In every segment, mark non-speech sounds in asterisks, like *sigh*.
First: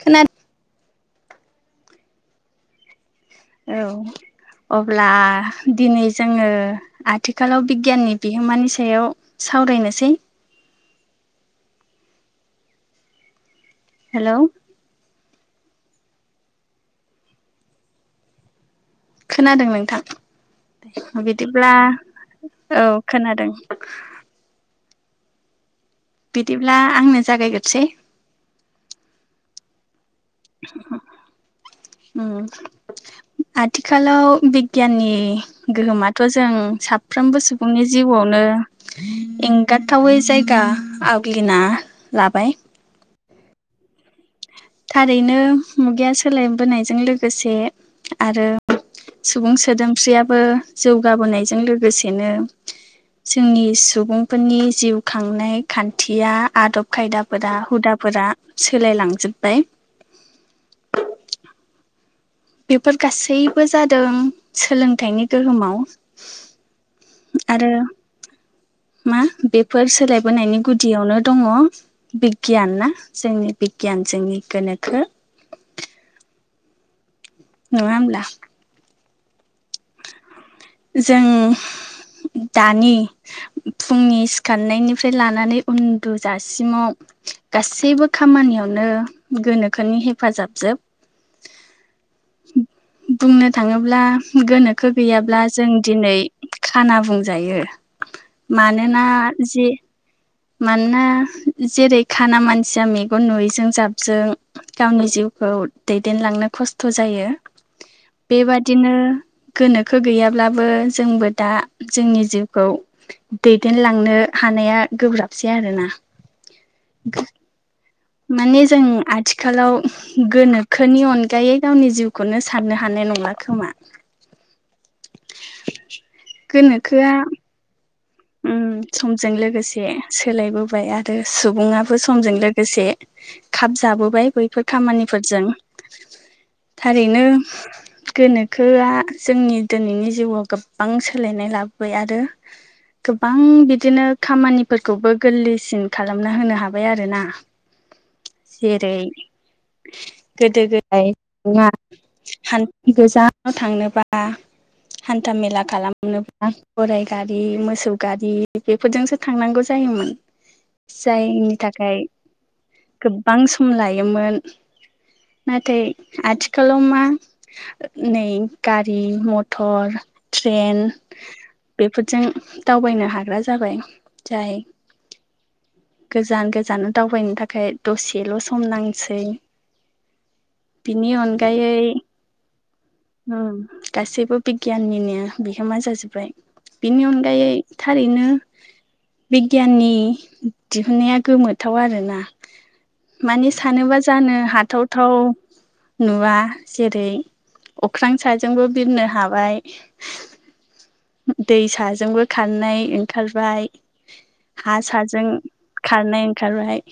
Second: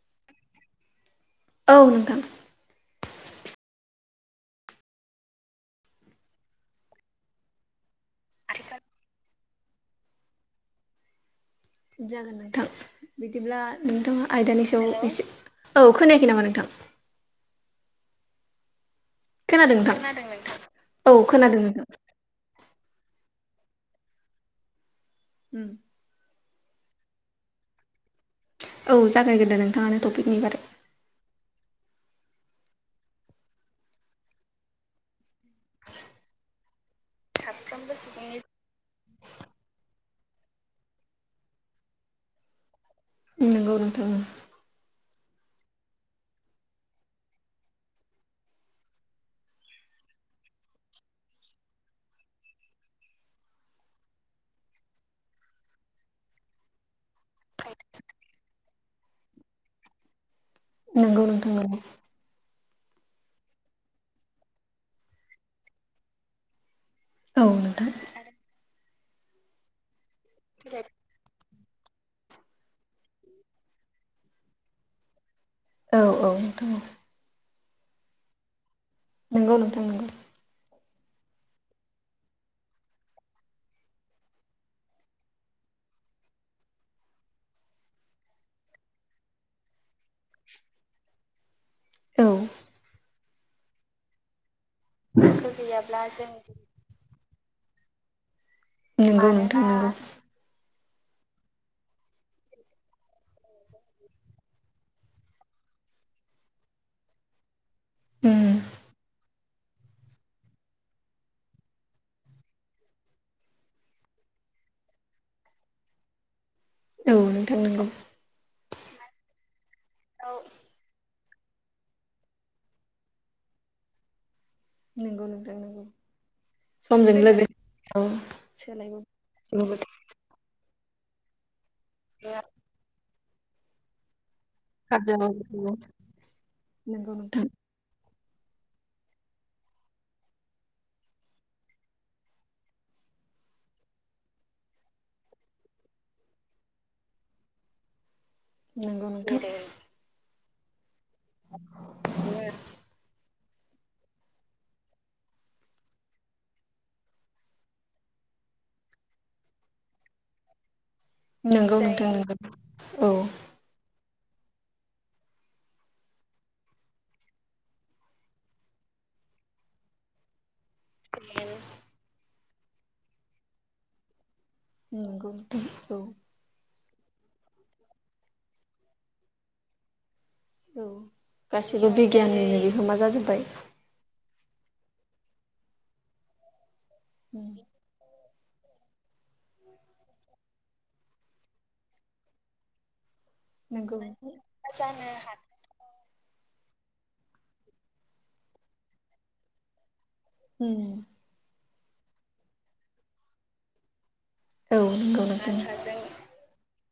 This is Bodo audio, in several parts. खोना औ नोंथां औ अब्ला दिनै जोङो आथिखालाव बिगियाननि बिहोमानि सायाव सावरायनोसै जागोन नोंथां बिदिब्ला नोंथाङा हेलौ आयदानि सायाव एसे औ खोनायाखै नामा नोंथां खोनादों नोंथां औ खोनादों बिदिब्ला नोंथां औ खोनादों *inaudible* उम बिदिब्ला आंनो जागायग्रोसै औ जागायग्रोदो नोंथाङानो टपिकनि बागै उम आथिखालाव बिगियाननि गोहोमाथ' जों साफ फ्रोमबो सुबुंनि जिउआवनो एंगाराथावै जायगा आवग्लिना लाबाय नोंगौ नोंथां उम थारैनो मुगाया सोलायबोनायजों लोगोसे आरो सुबुं सोदोमस्रियाबो जौगाबोनायजों लोगोसेनो जोंनि सुबुंफोरनि जिउ खांनाय खान्थिया आदब खायदा फोरा हुदाफोरा सोलायलांजोब्बाय नंगौ नोंथां नंगौ बेफोर गासैबो जादों सोलोंथाइनि गोहोमाव औ आरो नोंथां मा बेफोर सोलायबोनायनि गुदियावनो दङ बिगियान ना जोंनि बिगियान जोंनि गोनोखो औ औ नोंथां औ नङा होनब्ला नंगौ नोंथां नोंगौ जों दानि फुंनि सिखारनायनिफ्राय लानानै उन्दुजासिमाव गासैबो खामानियाव नो गोनोखोनि हेफाजाब जोब औ बुंनो थाङोब्ला गोनोखो गैयाब्ला जों दिनै खाना बुंजायो मानोना नंगौ जि नोंथां नंगौ मानोना जेरै खाना मानसिया मेगन नुयैजों जाबजों गावनि जिउखौ दैदेनलांनो खस्थ' जायो उम बेबादिनो गोनोखो गैयाब्लाबो जोंबो दा जोंनि जिउखौ दैदेनलांनो हानाया गोब्राबसै आरोना औ नोंथां नंगौ माने जों आथिखालाव गोनोखोनि अनगायै गावनि जिउखौनो साननो हानाय नंला खोमा नंगौ नोंथां नंगौ समजों गोनोखोआ लोगोसे औ उम सोलायबो समजों नंगौ लोगोसे नोंथां सोलायबोबाय आरो सुबुङाबो समजों लोगोसे खाब जाबोबाय बै फोर खामानिफोरजों नंगौ थारैनो नोंथां गोनोखोआ जोंनि दिनैनि जिउआव गोबां सोलायनाय लाबोबाय आरो गोबां बिदिनो खामानिफोरखौबो गोरलैसिन खालामना होनो हाबाय आरोना *inaudible* जेरै नंगौ नंगौ गोदो गोदाय ना खान गोजा थांनोबा हान्था मेला खालामनोबा गराइ गारि मोसौ गारि बेफोरजोंसो थांनांगौ जायोमोन जायनि नंगौ थाखाय नोंथां नंगौ औ गोबां सम लायोमोन नाथाय आथिखालाव मा नै गारि मथर ट्रेन बेफोरजों दावबायनो हाग्रा जाबाय जाय नंगौ नोंथां औ गोजान गोजान दावबायनो थाखाय दसेल' सम नांसै औ बिनि अनगायै गासैबो बिगियाननिनो बिहोमा जाजोब्बाय ओम गासैबो बिगियाननिनो बिहोमा जाजोब्बाय बिनि अनगायै उम ओरैनो बिगियाननि दिहुननाया गोमोथाव आरोना माने नंगौ सानोबा उम औ जानो हाथावथाव नुवा जेरै अख्रां साजोंबो बिरनो हाबाय ओम हाजोंबो खारनाय ओंखारबाय हा साजों नंगौ नोंथां खारनाय ओंखारबाय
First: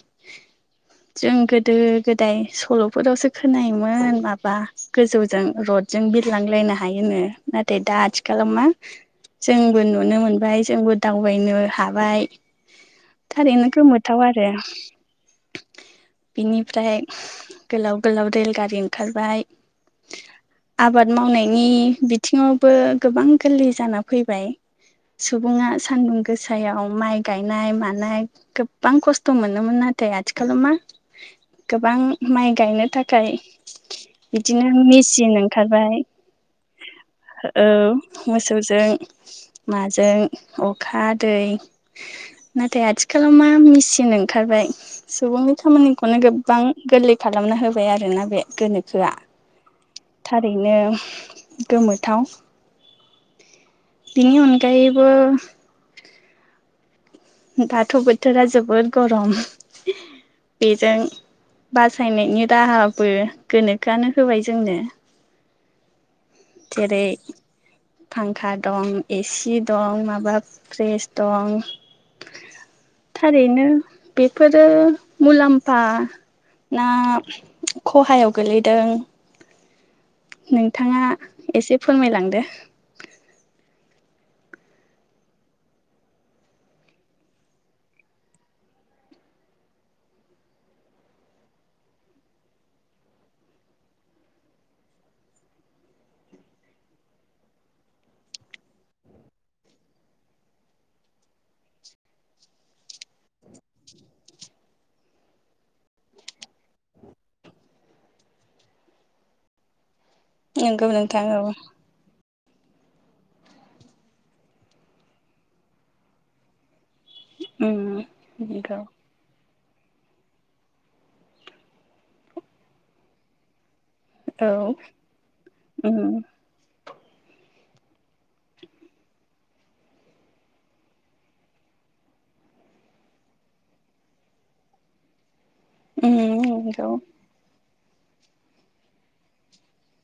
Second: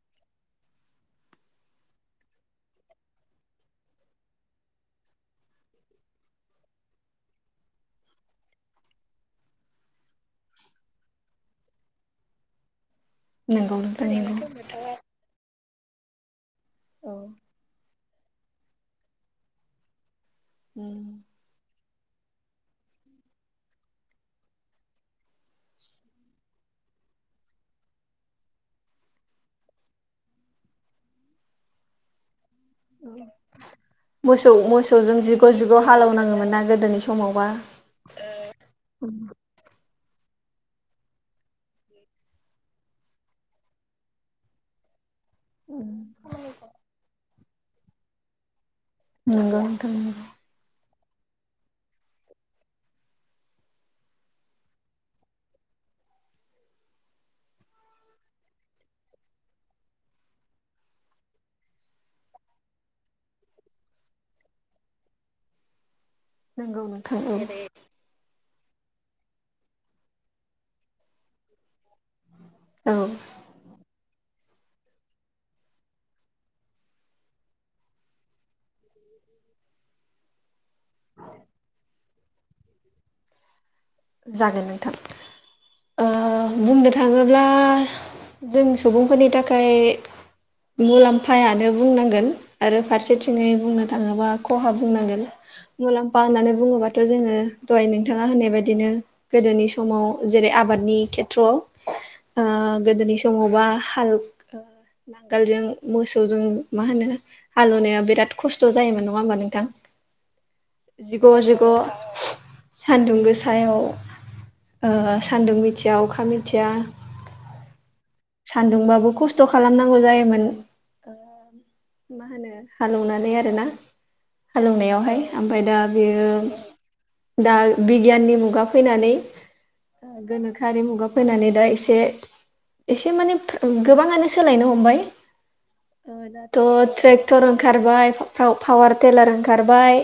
जों गोदो गोदाय सल'फोरावसो खोनायोमोन माबा गोजौजों रद जों बिरलांलायनो हायोनो नाथाय दा आथिखालाव मा जोंबो नुनो मोनबाय जोंबो दावबायनो हाबाय थारैनो नंगौ नोंथां गोमोथाव नंगौ आरो बेनिफ्राय औ उम गोलाव गोलाव रेल गारि ओंखारबाय आबाद मावनायनि बिथिङावबो गोबां गोरलै जाना फैबाय सुबुङा सान्दुं गोसायाव माइ गायनाय मानाय गोबां खस्थ' मोनोमोन आरो नाथाय आथिखालाव मा गोबां माइ गायनो थाखाय मोसौ बिदिनो मोसौजों मेचिन जिग' जिग' ओंखारबाय हालेवनाङोमोन ना गोदोनि समावबा औ मोसौजों नाजों अखा दै नाथाय आथिखालाव मा मेचिन ओंखारबाय सुबुंनि खामानिखौनो गोबां गोरलै खालामना होबाय आरोना बे गोनोखो खोआ नंगौ नोंथां थारैनो गोमोथाव बिनि अनगायैबो दाथ' बोथोरा जोबोद गरम बेजों बासायनायनि राहाबो गोनोखोआनो होबाय जोंनो नंगौ जेरै नोंथां औ फांखा दं एसि दं माबा फ्रिस दं औ थारैनो बेफोरो मुलाम्फा ना खहायाव गोलैदों नोंथाङा एसे फोरमायलांदो जागोन नोंथां ओ बुंनो थाङोब्ला जों सुबुंफोरनि थाखाय मुलाम्फायानो बुंनांगोन आरो फारसेथिङै बुंनो थाङोबा खहा बुंनांगोन मुलाम्फा होननानै बुङोबाथ' जोङो दहाय नोंथाङा होनाय बायदि दिनो गोदोनि समाव जेरै आबादनि खेथ्रआव ओ गोदोनि समावबा हाल नांगोलजों मोसौजों मा होनो हालेवनाया बिराद खस्थ' जायोमोन नङा होमबा नोंथां नंगौ नोंथां जिग' औ जिग' सानदुं गोसायाव ओ सान्दुं मिथिया अखा मिथिया ओम सान्दुंबाबो खस्थ' खस्थ' खालामनांगौ जायोमोन मा होनो हालौवनानै आरोना औ हालौवनायावहाय ओमफ्राय दा उम बेयो दा बि- गियाननि मुगा फैनानै गोनोखोआरि मुगा फैनानै दा एसे एसे माने गोबाङानो सोलायनो हमबाय उम नंगौ दाथ' ट्रेक्टर ओंखारबाय पाव पावार टेलार ओंखारबाय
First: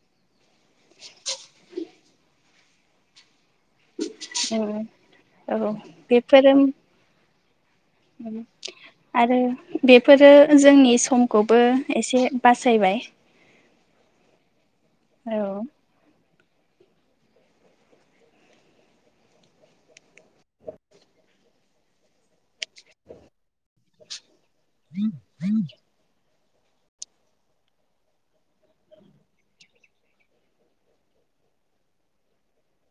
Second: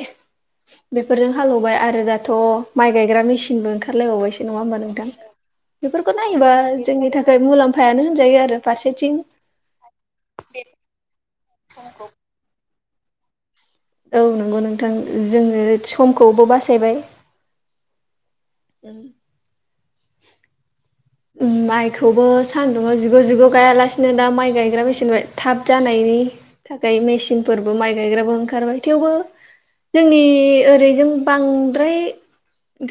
बेफोरजों हालेवबाय आरो दाथ' माइ गायग्रा मेसिन नबो ओंखारलायबावबायसो नङा उम होमबा नोंथां औ बेफोरखौ नायोबा बेफोरो जोंनि थाखाय मुलाम्फा आरो बेफोरो जोंनि समखौबो एसे बास जैबाय औ नंगौ नोंथां जोंङो समखौबो बासायबाय उम माइखौबो सानदुं आव जिग' जिग' गायालासिनो दा माइ गायग्रा बेसेन थाब जानायनि थाखाय मेसिनफोरबो माइ गायग्राबो ओंखारबाय थेवबो जोंनि ओरैजों बांद्राय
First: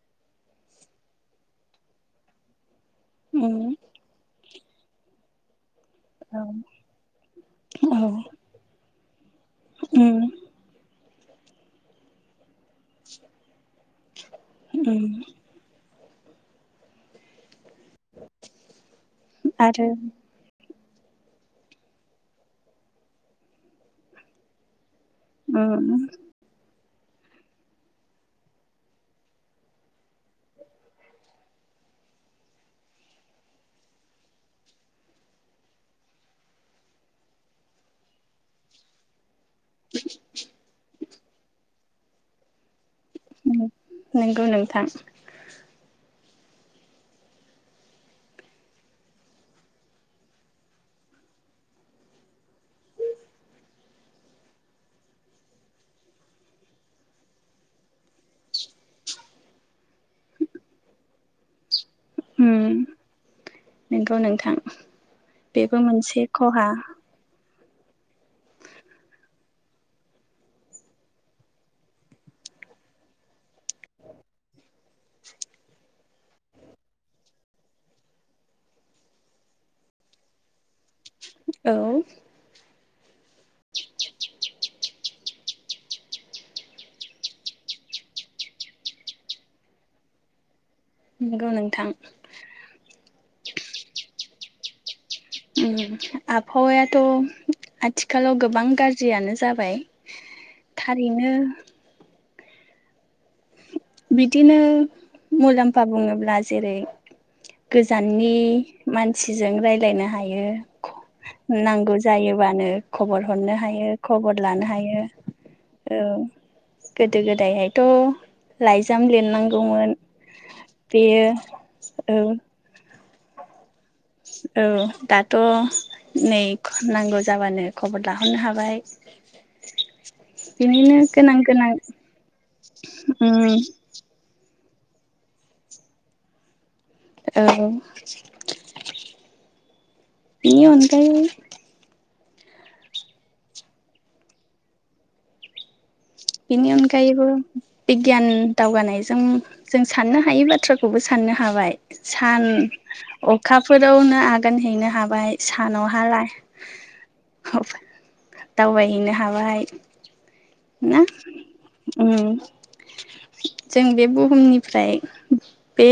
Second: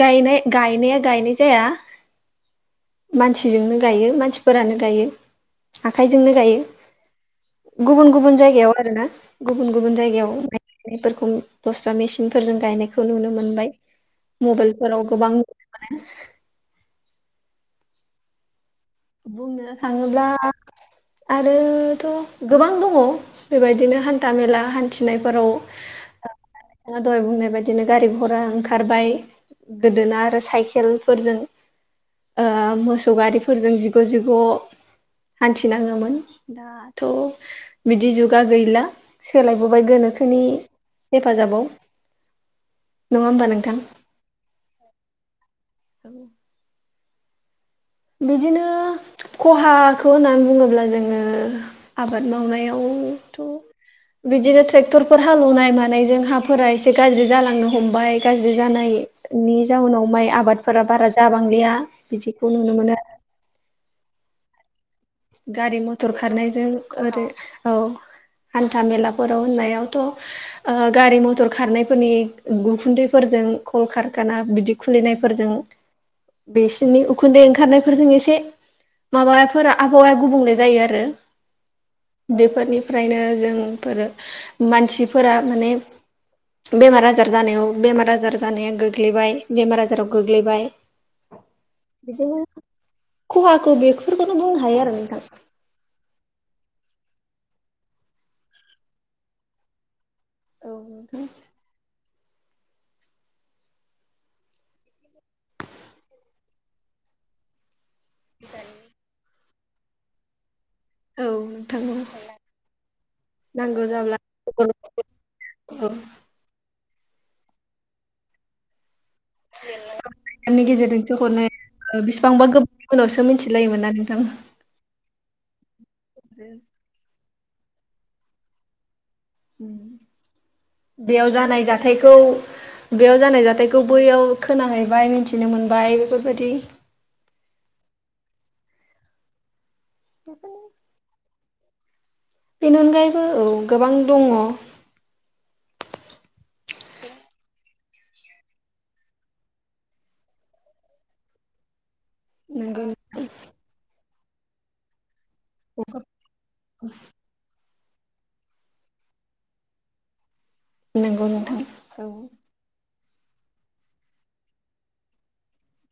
गायनाय गायनाया गायनाय जाया *inaudible* उम मानसिजोंनो गायो मानसिफोरानो गायो आखाइजोंनो औ गायो औ गुबुन गुबुन जायगायाव आरो ना गुबुन गुबुन उम जायगायाव माइनायफोरखौ दस्रा मेसिनफोरजों गायनायखौ नुनो मोनबाय मबाइलफोराव उम गोबां बुंनो आरो थांङोब्ला आरोथ' गोबां दंङ बेबायदिनो हान्था मेला हान्थि फिनायफोराव उम *unintelligible* दहाय बुंनाय बायदिनो गारि घरा ओंखारबाय गोदोना आरो साइकेलफोरजों ओ मोसौ गारिफोरजों जि गो जिगौ हान्थिनांङोमोन दाथ' बिदि जुगा गैला सोलायबोबाय गोनोखोनि हेफाजाबाव नङा होमबा नोंथां नंगौ नोंथां औ बिदिनो खहाखौ होननानै बुंङोब्ला जोंङो आबाद मावनायाव *unintelligible* बिदिनो ट्रेक्टरफोर हालेवनाय मानायजों हाफोरा एसे गाज्रि जालांनो हमबाय गाज्रि जानाय नि जाउनाव माइ आबादफोरा बारा जाबांलिया बिदिखौ नुनो मोनो *unintelligible* ' नोंथां बेबो गारि मथर मोनसे खहा खारनायजों ओरै औ हान्था मेलाफोराव होननायावथ' गारि मथर खारनायफोरनि उखुन्दैफोरजों नों कलकारकाना बिदि खुलिनायफोरजों बिसिोरनि उखुन्दै ओंखारनायफोरजों एसे माबाफोरा आबहावाया गुबुंले जायो आरो औ ओमफ्रायनो जोंफोरो मानसिफोरा माने बेमार आजार जानायाव बेमार आजार जानाया गोग्लैबाय बेमार आजाराव गोग्लैबाय नंगौ नोंथां बिदिनो खहाखौ बेफोरखौनो बुंनो हायो आरो नोंथां ओम आबहावायाथ' आथिखालाव गोबां गाज्रियानो जाबाय औ नोंथां थारैनो बिदिनो मुलाम्फा बुङोब्ला जेरै गोजाननि मानसिजों रायलायनो हायो औ नोंथां औ नांगौ जायोबानो खबर हरनो नांगौ हायो जाब्ला खबर लानो हायो औ गोदो गोदायहायथ' लाइ नि गेजेरजोंसो बेयो हरनो औ बेसेबांबा गोबां उनावसो मिथिलायोमोन आरो औ दाथ' नै नांगौ जाबानो खबर लाहरनो हाबाय। बिनिनो उम बेयाव गोनां जानाय गोनां जाथायखौ बेयाव जानाय उम जाथायखौ बैयाव खोनाहैबाय मिन्थिनो मोनबाय बेफोरबायदि औ बेनि अनगायै बेनि अनगायैबो औ गोबां दङ'। बेनि अनगायैबो बिगियान दावगानायजों जों साननो हायै बाथ्राखौबो सानो नो हाबाय सान नंगौ अखाफोरावनो आगान हैनो हाबाय। सानाव हाला दावबायहैनो हाबाय। ना नंगौ नोंथां औ ओम जों बे बुहुमनिफ्राय बे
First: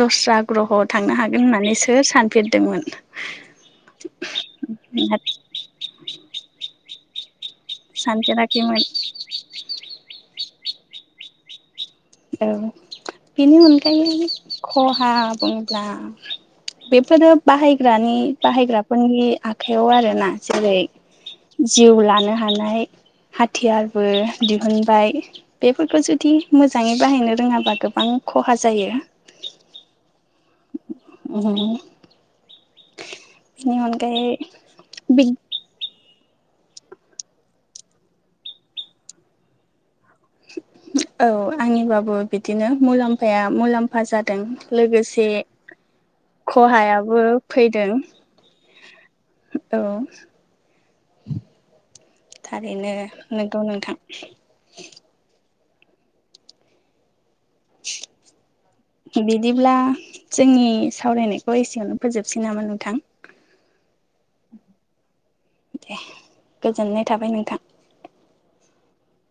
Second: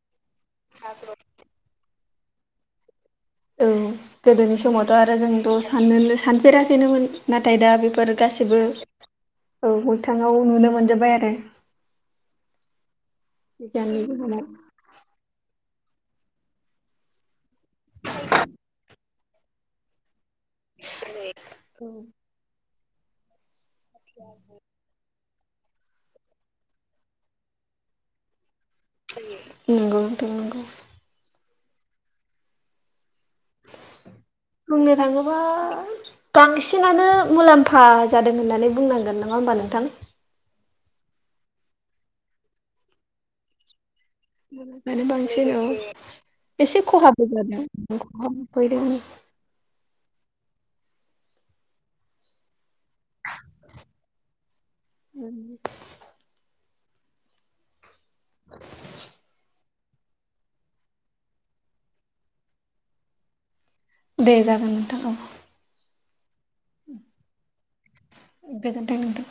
द'स्रा ग्रह' थांनो हागोन होननानै सोर सानफेरदोंमोन? औ गोदोनि समावथ' आरो जों थ' साननोनो सानफेराखैनोमोन। नाथाय दा बेफोर गासैबो सानफेराखैमोन औ मोगथाङाव नुनो मोनजोबबाय आरो। औ बेनि बिगियाननि अनगायै गोहोमाव ख'हा बुं बा बेफोरो बाहायग्रानि बाहायग्राफोरनि आखायाव आरोना। जेरै जिउ लानो हानाय थियारबो दिहुनबाय बेफोरखौ जुदि मोजां मोजाङै बाहायनो रोङाबा गोबां ख'हा जायो। नोंगौ नोंथां नोंगौ। उम बुंनो थाङोबा बांसिनानो मुलामफा जादों होननानै बुंनांगोन नङा होमबा नोंथां? औ आंनिबाबो बिदिनो मुलामफाया मुलाम ख'हा जादों लोगोसे बांसिन औ एसे ख'हायाबो खहाबो फैदों जादों खहाबो फैदों औ। ओरैनो नंगौ नोंथां। बिदिब्ला जोंनि सावरायनायखौ एसेयावनो फोजोबसै नामा नोंथां? दे जागोन नोंथां औ। ए गोजोननाय थाबाय नोंथां। गोजोनथों नोंथां।